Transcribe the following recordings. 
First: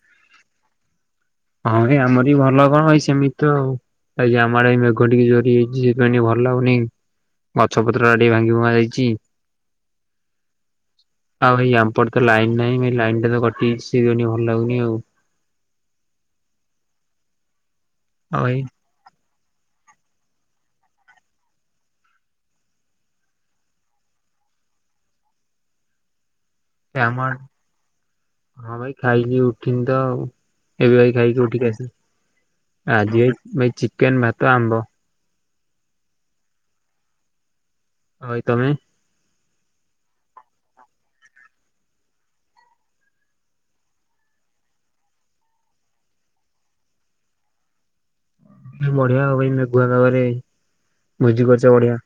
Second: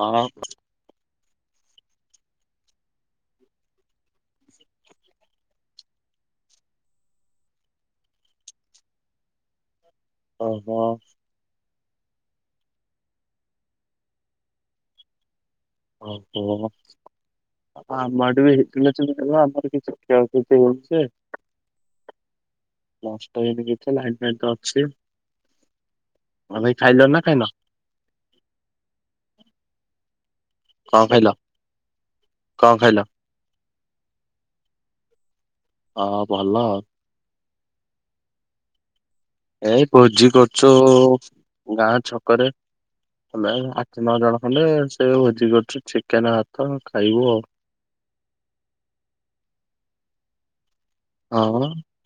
ହଁ ହଁ। ହଁ ଏଇ ଆମର ବି ଭଲ କଣ ଭାଇ ସେମିତି ତ ଆଉ। ଆ ଆମଡେ ଏଇ ମେଘ ଟିକେ ଜୋରି ହେଇଚି ସେପାଇଁ ଟିକେ ଭଲ ଲାଗୁନି। ଗଛ ପତ୍ର ଟା ଟିକେ ଭାଙ୍ଗି ଭୁଙ୍ଗା ଯାଇଚି। ଓହୋ। ଆଉ ଏଇ ଆମପଟ ତ ଲାଇନ୍ ନାହିଁ ଲାଇନ ଟା ତ କଟିି ଯାଇଚି ସେଥି ପାଇଁ ଟିକେ ଭଲ ଲାଗୁନି ଆଉ। ଓହୋ ଆ ଆଉ ମଡ଼େ ଭାଇ ହେଇଥିଲା। କି ଆମର କିଛି କ୍ଷୟକ୍ଷତି ହେଇଉଛି। ନଷ୍ଟ ହେଇନି କିଛି ଲାଇନ ଫାଇନ ତ ଅଛି। ଆଉ ଭାଇ ଖାଇଲ ନା ଆମ ଖାଇନ ହଁ ଭାଇ ଖାଇକି ଉଠିନିତ ଆଉ। କଣ ଏବେ ଭାଇ ଖାଇଲ ଖାଇକି ଉଠିକି ଆସ କଣ ଖାଇଲ? ଆଜି ଭାଇ ଚିକେନ, ଭାତ, ଆମ୍ବ। ହଁ ହଁ ଭଲ। ଆଉ ଭାଇ ତମେ? ଏଇ ଭୋଜି କରୁଚୁ ଗାଁ ଛକରେ। ଆଠ ନଅ ଜଣ ଖଣ୍ଡେ ସେ ଭୋଜି କରୁଚୁ ଚିକେନ ଭାତ ଖାଇବୁ ଆଉ। ବଢିଆ ମେଘୁଆ ପାଗରେ ଭୋଜି କରୁଚ ବଢିଆ।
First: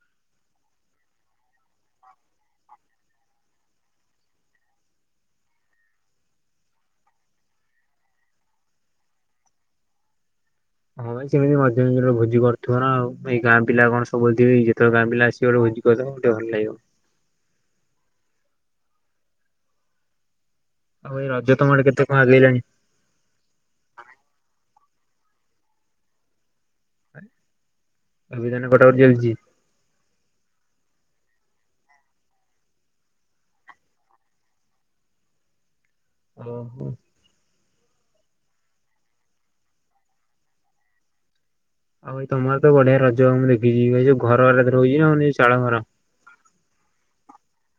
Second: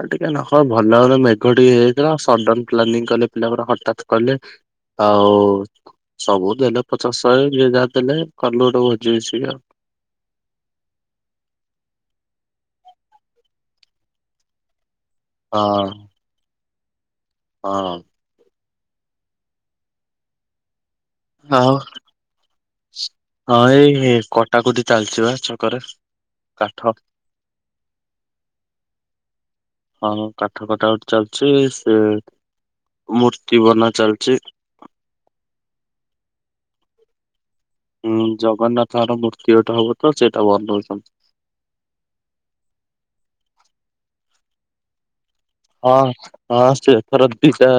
ଆ ଟିକେ ନଖ ଭଲ ଭ ମେଘ ଟିକେ ହେଇଥିଲା ସଡନ ପ୍ଲାନିଂ କଲେ ପିଲା ଗୁଡ଼ା ହଠାତ୍ କହିଲେ। ଆଉ ସବୁ ଦେଲେ ପଚାଶ ଶହେ ଯିଏ ଯାହା ଦେଲେ କଲ ହୋଉଚି ସ ଆଉ। ହଁ ଭାଇ ସେମିତି ମଝିରେ ମଝି ରେ ଭୋଜି କରଥିବ ନାଉ ଏଇ ଗାଁ ପିଲା କଣ ସବୁବେଳେ ଥିବେକି ଯେତେବେଳେ ଗା ପିଲା ଆ କି ହଁ। ଭୋଜି ଗୋଟେ ଭଲ ଲାଗିବ। ହଁ। ଆଉ ଏଇ ରଜ ଆଉ ତମ ଆଡ଼େ କେତେ କଣ ଆଗେଇଲାଣି? ହଁ ଏଇ କଟାକଟି ଚାଲଚି ପା ଛକରେ କାଠ। ଏବେ ତାନେ କଟା କଟି ଚାଲିଚି। ହଁଁ କାଠ କଟା କତି ଚାଲିଚି ସେ ମୂର୍ତ୍ତି ବନା ଚାଲଚି। ଓ ହୋ। ହୁଁ ଜଗନ୍ନାଥଙ୍କର ମୂର୍ତ୍ତି ଗୋଟେ ହବ ତ ସେଇଟା ବନଉଛନ୍ତି। ଆଉ ଭାଇ ତମର ତ ବଢିଆ ରଜ ହ ମୁଁ ଦେଖିଛିି ଭାଇ ଯଉ ଘର ରହୁଛି ନାଉ ଚାଳ ଘର। ହଁ ହଁ ସେଥର ଦିଟା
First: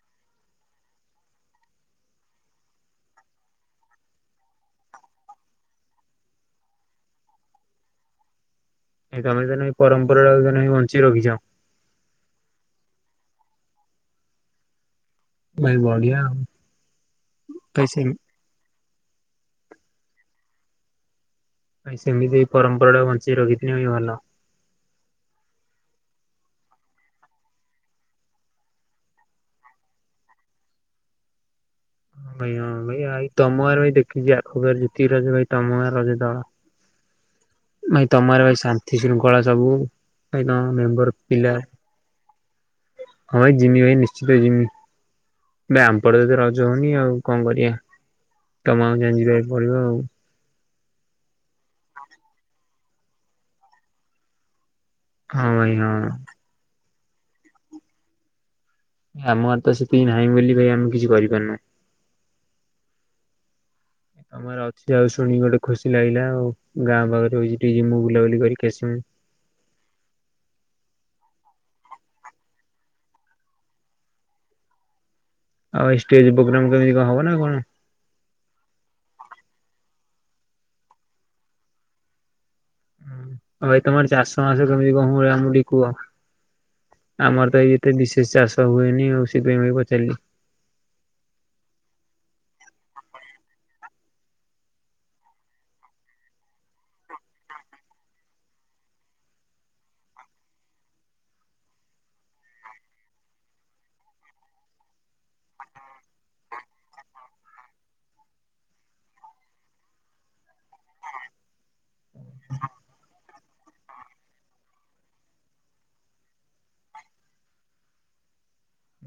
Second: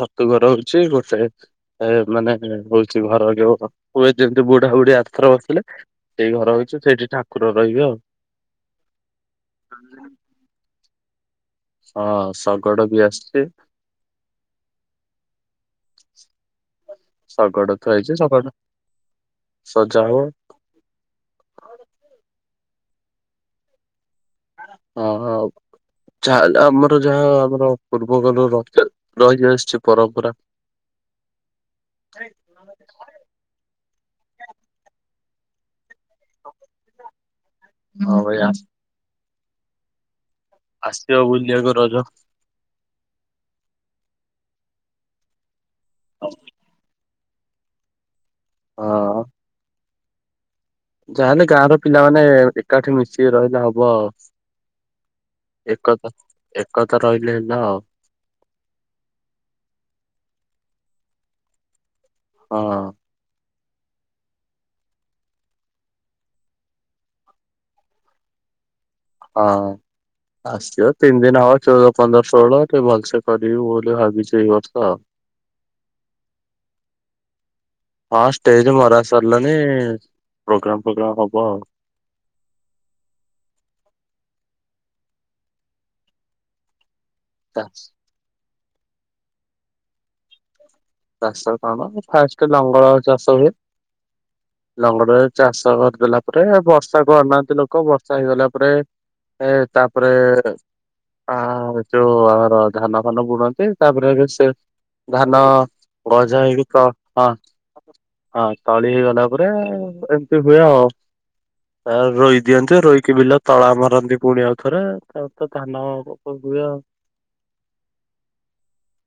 ଛତୁ ଘରହୁଚି ଗୋଟେ ଏ ମାନେ ହଉଛି ଘର ଯୋଉ ହୁଏ ଯେମିତି ବୁଢା ବୁଢୀ ଆରଥର ବସଥିଲେ। ସେଇ ଘର ହେଇଚି ସେଇଠି ଠାକୁର ରହିବେ ଆଉ। ଏ ତମେ ତ ଏଇ ପରମ୍ପରା ଟା ବଞ୍ଚି ରଖିଚ। ହଁ ଶଗଡ଼ ବି ଆସିଛି। ଭାଇ ବଢିଆ ଆଉ ଶଗଡ଼ ଭାଇ ସେମ ଥୁଆହୋଇଛି। ଶଗଡ଼ ସଜାହବ। ନାଇଁ ସେମିତି ପରମ୍ପରା ବଞ୍ଚେଇ ରଖିଥିବା ହିଁ ଭଲ। ହଁ-ହଁ। ଯାହାହେଲେ ଆମର ଯାହା ଆମର ପୂର୍ବ କନରୁ ର ରହିଆସିଛି ପରମ୍ପରା। ହଁ ଭାଇ ହଁ ଭାଇ ଆଇ ତମଆଡେ ଭାଇ ଦେଖିଛିି ଆଖ ପାଖ ରଜ ଭାଇ ତମଗାଁ ରଜ ତଳ। ଭାଇ ହଁ ତମ ଗାଁରେ ଆସ ଭାଇ ଶାନ୍ତି ଶୃଙ୍ଖଳା ସବୁ। ଭାଇ ତମ ମେମ୍ବର ଆସିବ ପିଲା ବୁଲିବାକୁ ରଜ ହଁ ଭାଇ ଜିମି ଭାଇ ନିଶ୍ଚିତ ଜିମି। ବେ ଆମପଟେ ଏତେ ରଜ ହଉନି ଆଉ କଣ କରିବା ତମକୁ ଗାଁକୁ ଯାଇ ଯିବାକୁ ପଡିବ ଆଉ। ଯାହାଲେ ଗାଁ ର ପିଲାମାନେ ଏକାଠି ମିଶିକି ରହିଲେ ହବ ଆଉ। ହଁ ଭାଇ ହଁ। ଏକତା-ଏକତା ରହିଲେ ହେଲା ଆଉ। ଆମର ଗାଁରେ ତ ସେତିକି ନାହିଁ ବୋଲି ଭାଇ ଆମେ କିଛି କରିପାରୁନୁ। ହଁ। ତମର ଅଛି ଆଉ ଶୁଣିକି ଗୋଟେ ଖୁସି ଲାଗିଲା। ଆଉ ଗାଁ ପାଖରେ ହଉଛି ଟିକେ ମୁଁ ବୁଲାବୁଲି କରିକି ଆସିମି। ହଁ। ଆସିବ ତିନି ଦିନି ହବ ଚଉଦ ପନ୍ଦର ଷୋହଳ ଟିକେ ଭଲସେ କରିବୁ ବୋଲି ଭାବିଛି ଏଇ ବର୍ଷ ଆଉ। ଆଉ ଏଇ ଷ୍ଟେଜ୍ ପୋଗ୍ରାମ୍ କେମିତି କଣ ହବ ନା କଣ? ହଁ ଷ୍ଟେଜ୍ ମରା ସାରିଲାଣିି ପୋଗ୍ରାମ୍ ଫୋଗ୍ରାମ୍ ହବ ଆଉ। ହୁଁ ଭାଇ ତମର ଚାଷ ମାସ କେମିତି କଣ ହୁଏ ଆମୁକୁ ଟିକେ କୁହ? ଆମର ତ ଏତେ ବିଶେଷ ଚାଷ ହୁଏନି ଆଉ ସେଥିପାଇଁ ଭାଇ ପଚାରିଲି? ଚାଷ କଣ ଫାଷ୍ଟ ଲଙ୍ଗଳରେ ଚାଷ ହୁଏ। ଲଙ୍ଗଡରେ ଚାଷ କରିଦେଲା ପରେ ବର୍ଷାକୁ ଅନାନ୍ତି ଲୋକ ବର୍ଷା ହେଇଗଲା ପରେ ଏ ତାପରେ ଆ ଯୋଉ ଆମର ଧାନ ଫାନ ବୁଣନ୍ତି ତାପରେ ସେ ଧାନ ଗଜା ହେଇକି [unintelligible] ହଁ ତଳି ହେଇଗଲା ପରେ ଏମିତି ହୁଏ ଆଉ। ରୋଇ ଦିଅନ୍ତି ରୋଇକି ବିଲା ତଳା ମାରନ୍ତି ପୁଣି ଆଉ ଥରେ ତା ତ ଧାନ ହୁଏ ଆଉ।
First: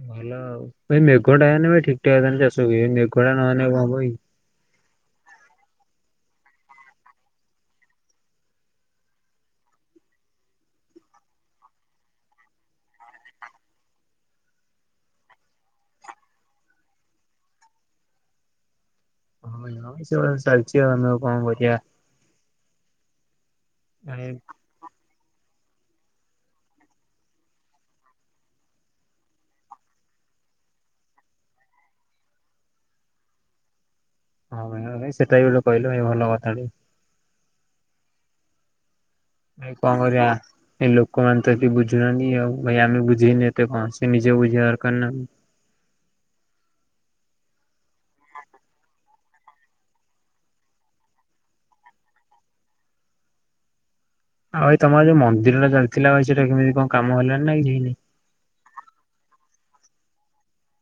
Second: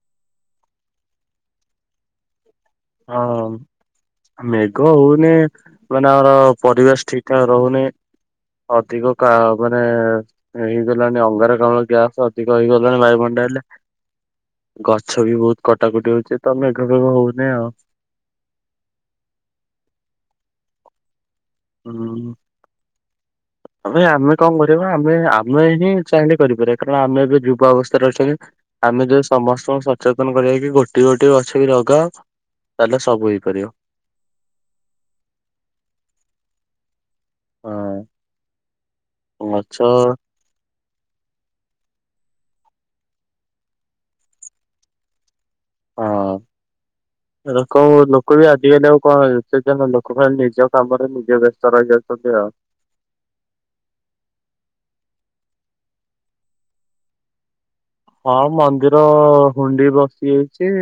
ଭଲ ଆଉ ଭାଇ ମେଘଟା ହେଇନି ଭାଇ ଠିକ୍ ଠାକ୍ ଚାଷ ହୁଏ। ମେଘଟା ନହଲେ ହଁ କଣ ହବକି। ମେଘ ହଉନି ମାନେ ଆମର ପରିବେଶ ଠିକ୍ ଠାକ୍ ରହୁନି। ଅଧିକ କା ମାନେ ହେଇଗଲାଣି ଅଙ୍ଗାରକାମ୍ଳ ଗ୍ୟାସ୍ ଅଧିକ ହେଇଗଲାଣି ବାୟୁମଣ୍ଡଲରେ। ଗଛ ବି ବହୁତ କଟାକଟି ହଉଛି ତ ମେଘ ଫେଘ ହଉନି ଆଉ। ହଁ ସେ ଭଳିଆ ତ ଚାଲିଛି ଆମେ ଆଉ କଣ କରିବା। ହୁଁ ଭାଇ ଆମେ କଣ କରୁ ଆମେ-ଆମେ ହିଁ ଚାହିଁଲେ କରିପାରିବା କାରଣ ଆମେ ଏବେ ଯୁବା ଅବସ୍ଥାରେ ଅଛନ୍ତି। ଆମେ ଯଦି ସମସ୍ତଙ୍କୁ ସଚେତନ କରିବା କି ଗୋଟି-ଗୋଟି ଗଛ ବି ଲଗାଅ ତାହେଲେ ସବୁ ହେଇପାରିବ। ହଁ ଭାଇ ସେଟା ବି ଗୋଟେ କହିଲ ଭାଇ ଭଲ କଥା ଟେ। ହଁ। ଭାଇ ଗଛ କଣ କରିଆ? ଏଇ ଲୋକମାନେ ତ ଏତିକି ବୁଝୁନାହାନ୍ତି ଆଉ। ଭାଇ ଆମେ ବୁଝେଇନି ଏତେ କଣ ସେ ନିଜେ ବୁଝିବା ଦରକାର ନା। ହଁ। [inaudible] ଲୋକଙ୍କୁ ଲୋକ ବି ଆଜିକାଲି ଆଉ କଣ ଲୋକମାନେ ନିଜ କାମରେ ନିଜେ ବ୍ୟସ୍ତ ରହିଯାଉଛନ୍ତି ଆଉ। ଆଉ ଭାଇ ତମର ଯୋଉ ମନ୍ଦିର ଟା ଚାଲିଥିଲା ଭାଇ ସେଟା କେମିତି କଣ କାମ ହେଲାଣି ନା କିଛି ହେଇନି? ହଁ ମନ୍ଦିର ହୁଣ୍ଡି ବସି ଯାଇଛି।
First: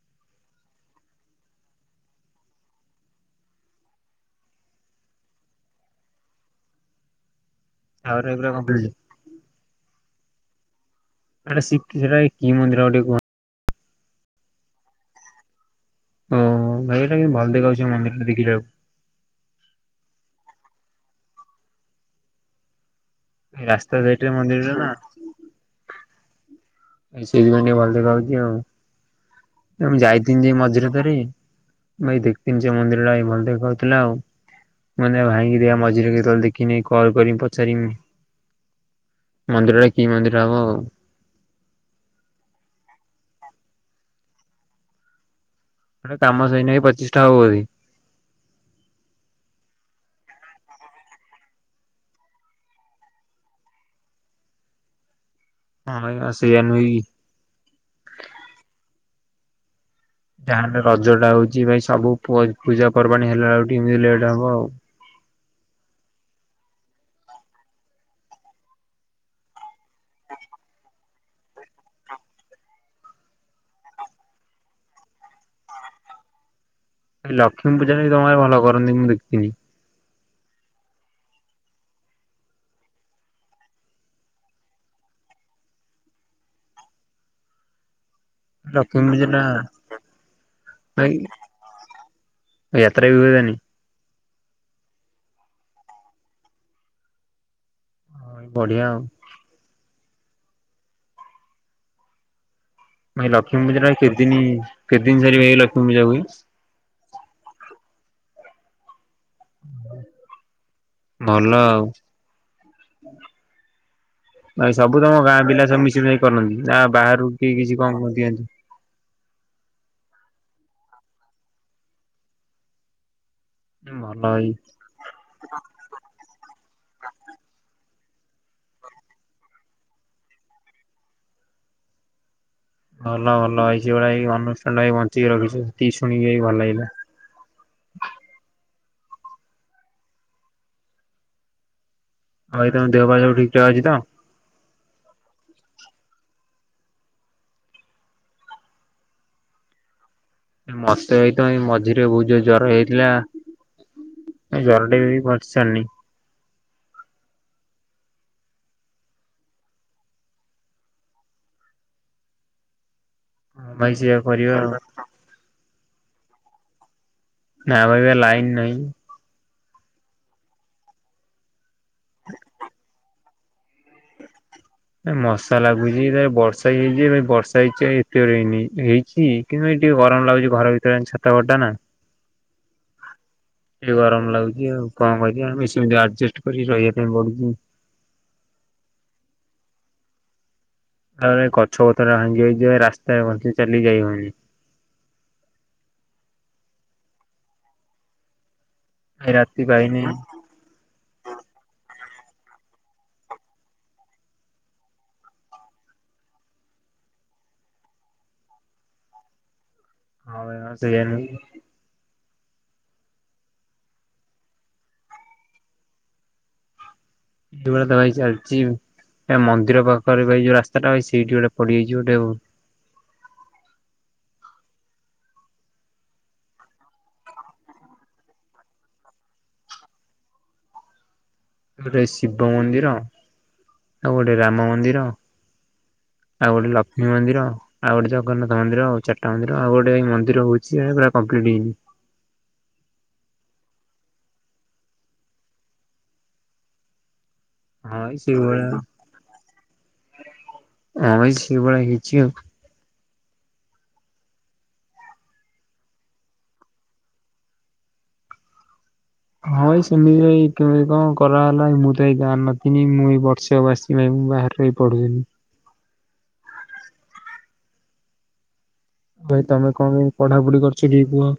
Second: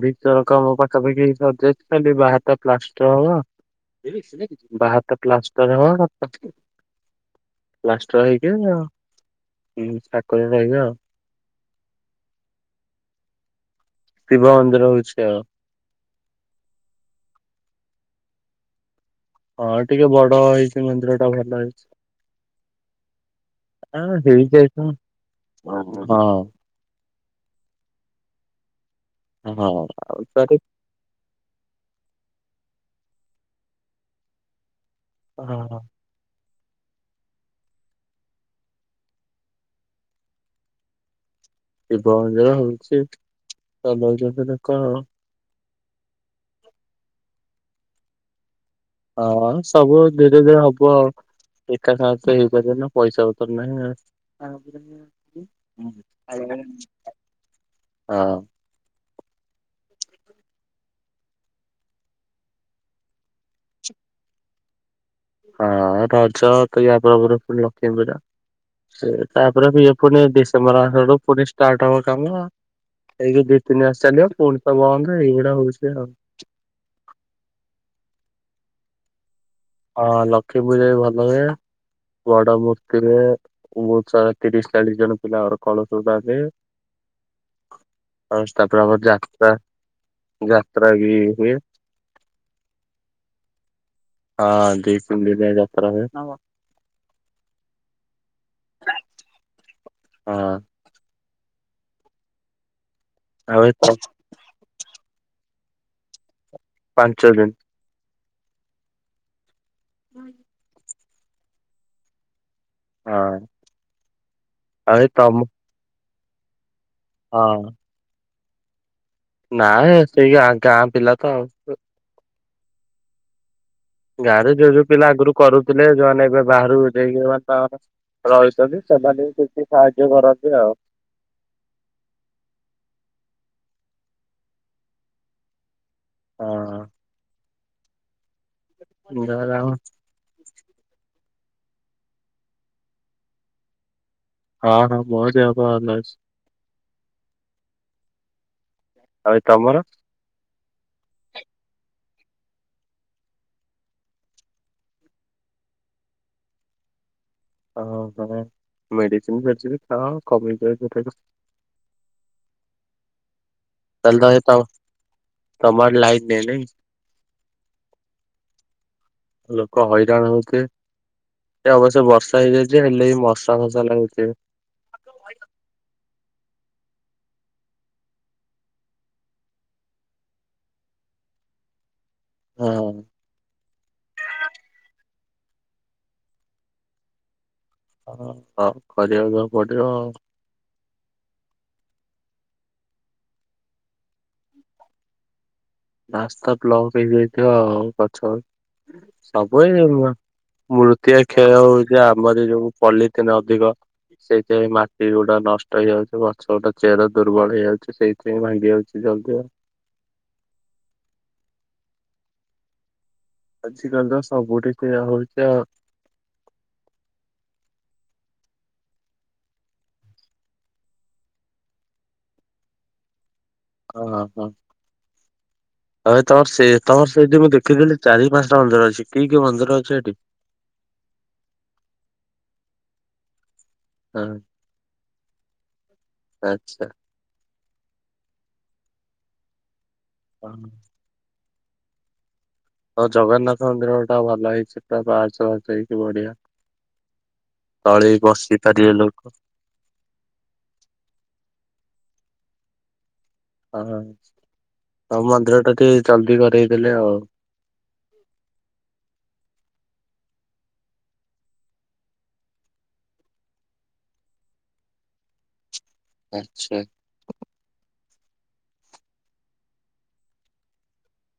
ଭିତର କାମ ପାଖାପାଖି ସରିଯାଇଛି ଖାଲି ବାହାରଟା ପ୍ଲାଷ୍ଟର ହବ। [inaudible] ବାହାର ଟା ପ୍ଲାଷ୍ଟର ହେବ [unintelligible] [inaudible] ପ୍ଲାଷ୍ଟର ଆହୁରି ପୁରା ହେଇକି କମ୍ପ୍ଲିଟ ଉଁ ଠାକୁର ରହିବେ ଆଉ। ଆରା ସିକିର କି ମନ୍ଦିର ଗୋଟେ କୁହନ୍ତି? ଶିବ ମନ୍ଦିର ହଉଛି ଆଉ। ଓହ ଭାଇ ଏଟା କିନ୍ତୁ ଭଲ ଦେଖାଉଛି ମନ୍ଦିର ଟା ଦେଖିଲା ବେଳକୁ। ହଁ ଟିକେ ବଡ ହେଇଛି ମନ୍ଦିର ଟା ଭଲ ହେଇଛି। ରାସ୍ତା ଆ ସାଇଡରେ ହେଇ ମନ୍ଦିରଟା ଯାଇଛୁ ନା ହଁ ସେଇଥିପାଇଁ ଟିକେ ଭଲ ଦେଖାଉଛି ଆଉ ହଁ ମୁଁ ଆଉ ଯାଇଥିନି ଯେ ତାର ମଝିରେ ଥରେ ଭାଇ ଦେଖଥିନି ସେ ମନ୍ଦିର ଟା ଭାଇ ଭଲ ଦେଖାଉଥିଲା ଆଉ ମାନେ ଭାଇହେଇରିଆ ହଁ ମଝିରେ କେତେବେଳେ ଦେଖ କି ନେଇ କଲ କରିମି ପଚାରିମି ମନ୍ଦିର ଟା କି ମନ୍ଦିର ହବ ଆଉ ଶିବ ମନ୍ଦିର ହଉଛି ତମ ଯଦି ଦେଖ ଆଉ ଆରେ କାମ ସଇନାଇ ପଚିଶଟା ହବ ହୁରି। ହଁ ସବୁ ଧୀରେ ଧୀରେ ହବ ଆଉ। ଏକା ସାଙ୍ଗରେ ତ ହେଇପାରିବନି ନା ପଇସା ପତର ନାହିଁ ଆ ହଁ ଏଇଆ [inaudible] ସେଇଆ ଆଇଲେ ନୁହେଁ କି? ହଁ। ଗାଁରେ ରଜ ଟା ହଉଛି ଭାଇ ସବୁ ପୁଅ ପୂଜା ପର୍ବାଣୀ ହେଲା ବେଳକୁ ଏମତି ଲେଟ ହବ ଆଉ। ହଁ ରଜ ତ ୟାପରେ ପରେ ପୁଣି ଲକ୍ଷ୍ମୀପୁଜା ସେ ତାପରେ ବି ପୁଣି ଡିସେମ୍ୱର ଆଡୁ ଆଡୁ ପୁଣି ଷ୍ଟାର୍ଟ୍ ହବ କାମ ଏଇଯୋଉ ଦି ତିନି ମାସ ଚାଲିବ ପୁଣି ତ ବନ୍ଦ ଏଇଗୁଡା ହଉଛି ଆଉ। ଲକ୍ଷ୍ମୀ ପୂଜା ବି ତମର ଆରେ ଭଲ କରନ୍ତି ମୁଁ ଦେଖିଥିନି। ହଁ ଲକ୍ଷ୍ମୀ ପୂଜା ବି ଭଲ ହୁଏ ବଡ ମୂର୍ତ୍ତିହୁଏ। ବୋହୁତ ସାରା ତିରିଶ ଚାଳିଶ ଜଣ ପିଲା କଳସ ବୁଡ଼ାନ୍ତି। [inaudible] [unintelligible] ଯାତ୍ରା ଲକ୍ଷ୍ମୀ ପୂଜା ଟା ଯାତ୍ରା ଭାଇ ବି ହୁଏ। ଯାତ୍ରା ବି ହୁଏ ତାନି ହଁ ଦି ତିନ୍ ଦିନିଆ ଯାତ୍ରା ହୁଏ ନା କଣ ବଢିଆ ଆଉ। ହଁ। ପୁଣି ଲକ୍ଷ୍ମୀ ଆଉ ଏ ପୂଜା କେତ୍ ଦିନ କେତ୍ ଦିନ ଯାରିବ ଲକ୍ଷ୍ମୀ ପୂଜା ହୁଏ? ପାଞ୍ଚ ଦିନ। ହଁ। ଭଲ ଆଉ। ହଁ ଭାଇ ଆଉ ସବୁ ଏ ତମ ଗାଁ ପିଲା ମିଶିିବେ ଯାଇ କରନ୍ତି ଯା ବାହାରୁ କି କିଛି କଣ କଣ ଦିଅନ୍ତି। ନାଁଇ ସେ ଗାଁ ଗାଁ ପିଲା ତ ଆଉ। ଭଲ ଭାଇ ଗାଁରେ ଯୋଉ ଯୋଉ ପିଲା ଆଗରୁ କରୁଥିଲେ ଯୋଉମାନେ ଏବେ ବାହାରୁକୁ [unintelligible] ରହିଛନ୍ତି ସେମାନେ ବି କିଛି ସାହାଯ୍ୟ କରନ୍ତି ଆଉ। ଭଲ ଭଲ ହେଇଛି ଏ ଭଳିଆ ଏଇ ଅନୁଷ୍ଠାନବି ବଞ୍ଚିକି ରଖିଚି ସେତିକି ଶୁଣିକି ଭଲ ଲାଗିଲା। ହଁ। ରଉ [inaudible] ଭାଇ ତମ ଦେହ ପାହ ସବୁ ଠିକ୍ ଠାକ୍ ଅଛି ତ! ହଁ ହଁ ମୋ ଦେହ ପାହ ଭଲ ଅଛି। ଆଉ ଭାଇ ତମର। ମତେ ଏଇ ତ ଏଇ ମଝିରେ ବହୁତ ଜୋରରେ ଜ୍ଵର ହେଇଯାଇଥିଲା। ଏ ଜର ଟେ ବି ବି ପଚିଚାରନି [unintelligible] ହଁ ହଁ ମେଡିସିନ୍ ଫେଡିସିନ ଖାଅ କମିଯିବ। ହଁ ଭାଇ ସେଇଆ କରିବା ଆଉ ତମ ଆଡ଼େ ଲାଇଟ୍ ନାହିଁ ନାଇଁ। ନାଁ ବା ଏବେ ଲାଇନ ନାହିଁ। ଲୋକ ହଇରାଣ ହଉଥିବେ, ସେ ଅବଶ୍ୟ ବର୍ଷା ହେଇଯାଇଛି ହେଲେ ବି, ମସ୍ ମଶା ଲାଗୁଥିବେ। ମଶା ଲାଗୁଛି ଯେ ବର୍ଷା ହେଇଯାଇଛି, ଏବେ ବର୍ଷା ହେଇଛି ଆଉ ଏତେ ହେଇନି, ହେଇଛି କିନ୍ତୁ ଭାଇ ଟିକେ ଗରମ ଲାଗୁଛି ଘର ଭିତରେ, ଛାତଘରଟା ନା। ହଁ। ଟିକେ ଗରମ ଲାଗୁଛି ଆଉ କଣ କରିବା ଆମେ, ସେମତି ଆଡଜଷ୍ଟ କରିକି ରହିବା ପାଇଁ ପଡୁଛି। ହଁ, ହଉ କରିବା ପାଇଁ ପଡିବ ଆଉ। ତାପରେ, ଗଛ ପତର ଭାଙ୍ଗି ଯାଇଛି ଯେ, ରାସ୍ତାରେ ଘରଠିକି ଚାଲିକି ଯାଇ ହଉନି। ରାସ୍ତା ବ୍ଲକ୍ ହେଇଯାଇଥିବ ଆଉ ଗଛ, ଭାଇ ରାତି ସବୁ ଏ ପାଇନି ମୃତୀକା କ୍ଷୟ ହଉଛି ଆମର ଯୋଉ ପଲିଥିନ୍ ଅଧିକ। ସେଇଥିପାଇଁ ମାଟି ଗୁଡା ନଷ୍ଟ ହେଇଯାଉଛି, ଗଛ ଗୁଡ଼ା ଚେର ଦୁର୍ବଳ ହେଇଯାଉଛି, ସେଇ ସେଥିପାଇଁ ଭାଙ୍ଗି ଯାଉଛି ଜଲଦି ଆଉ। ହଁ ଭାଇ ହଁ, ସେଇଆ ନୁହେଁକି? ଆଜିକାଲି ତ ସବୁଠି ସେଇଆ ହଉଛି ଆଉ। ଭାଇ ଚାଲଛି ଆଉ। ଏ ମନ୍ଦିର ପାଖରେ ଭାଇ ଯୋଉ ରାସ୍ତା ଟା ହେଇଛି, ସେଇଠି ବଧେ ପଡିଯାଇଛି ବଧେ ଆଉ। ଅ ହଁ। [inaudible] ଆଉ ତମର ସେ ତମର ସେଇଠି, ମୁଁ ଦେଖିଥିଲି ଚାରି ପାଞ୍ଚଟା ମନ୍ଦିର ଅଛି। କି କି ମନ୍ଦିର ଅଛି ସେଇଠି? ଶିବ ମନ୍ଦିର। ଆଉ ହଁ ଗୋଟେ ରାମ ମନ୍ଦିର ଆଉ ଗୋଟେ ଆଚ୍ଛା ଲକ୍ଷ୍ମୀ ମନ୍ଦିର। ଆଉ ଗୋଟେ ଜଗନ୍ନାଥ ମନ୍ଦିର। ଆଉ ଚାରିଟା ମନ୍ଦିର। ଆଉଗୋଟେ ହେଇ ମନ୍ଦିର ହଉଛି ଯେ ପୁରା କମ୍ପ୍ଲିଟ ହେଇନି। ଆଉ ଜଗନ୍ନାଥ ମନ୍ଦିର ଟା ଭଲ ହେଇଛି ପୁରା ପାହାଚ ଫାଆଚ ହେଇଛି ବଢିଆ। ହଁ ଭାଇ ତଳେବି ବସି ସେଇଭଳିଆ ପାରିବେ ଲୋକ। [unintelligible] ହଁ ମନ୍ଦିର ଟା ଟିକେ ଜଲଦି କରରେଇଦେଲେ ଆଉ। ହଁ ଭାଇ ସେମିତି କେମିତି କଣ କରାହେଲା ମୁଁ ତ ଏଇ ଗାଁ ରେ ନଥିନି, ମୁଁ ତ ଏଇ ବର୍ଷେ ହବ ଆସିଲି। ନାଇଁ, ମୁଁ ବାହାରେ ରହିକି ପଢୁଥିଲି। ଆଚ୍ଛା। ଭାଇ ତମେ କଣ ପାଇଁ ପଢାପଢି କରଛ କି କୁହ?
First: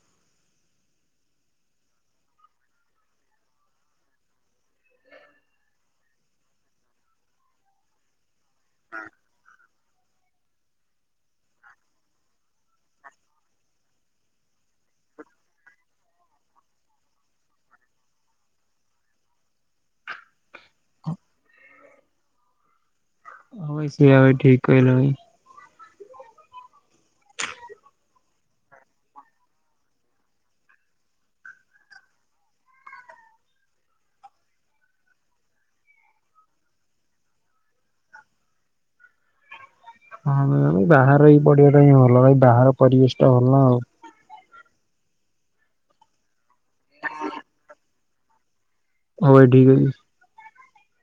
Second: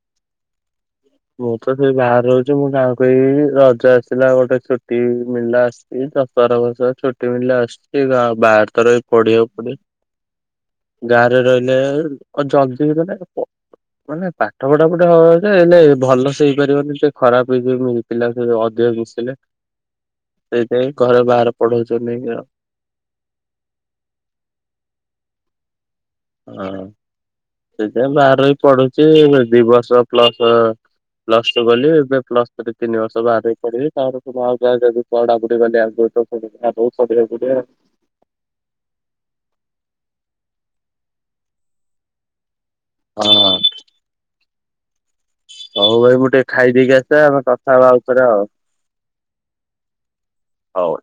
ମୁଁ ତ ସେଇ ବାହାରେ ରହୁଛି ମୁଁ ଗାଁକୁ ଏଇ ରଜ ଆସିଲା ଗୋଟେ ଛୁଟି ମିଳିଲା ଆସିଲି। ଏଇ ଦଶହରା ଫସହରା ଛୁଟି ମିଳିଲେ ଆସୁଛି ବାହା ବାହାରେ ତ ରହିକି ପଢିବାକୁ ପଡିବ। ଗାଁରେ ରହିଲେ ମାନେ ପାଠ ପଢାପଢ଼ି ହଁ ଯେ, ନାଇଁ ଭଲ ସେ ହେଇପାରିବନି ସେ ଖରାପ ହେଇଯିବ ସେ ପିଲାଙ୍କ ସହ ଅଧିକ ମିିଶିଲେ। ସେଇଥିାଇଁ ଘରେ ବାହାର ପଢଉଛନ୍ତିୁ ଆଉ। [unintelligible] ସେୟା ଭାଇ ଠିକ୍ କହିଲ ଭାଇ। [unintelligible] ବାହାର ବି ପଢୁଛି ଦି ବର୍ଷ ପ୍ଲସ ପ୍ଲସ୍ ଟୁ ଗଲି ଏବେ ପ୍ଲସ ଥ୍ରି ତିନିର୍ଷ ବାହାରି ରହି ପଡିବି ତାପ ଆଉ ଯାହା। [inaudible] ହଁ [unintelligible] ପଢିବା ଟା ହଁ ଭଲ ଭାଇ ବାହାର ପରିବେଶ ହଁ ଟା ଭଲ ଆଉ। ହଉ ଭାଇ ମୁଁ ଟିକେ ଖାଇଦେଇକି ଆସିବା ଆମେ କଥା ହବା ଉପରେ ଆଉ। ହଉ ଠିକ ଅଛି। ହଉ।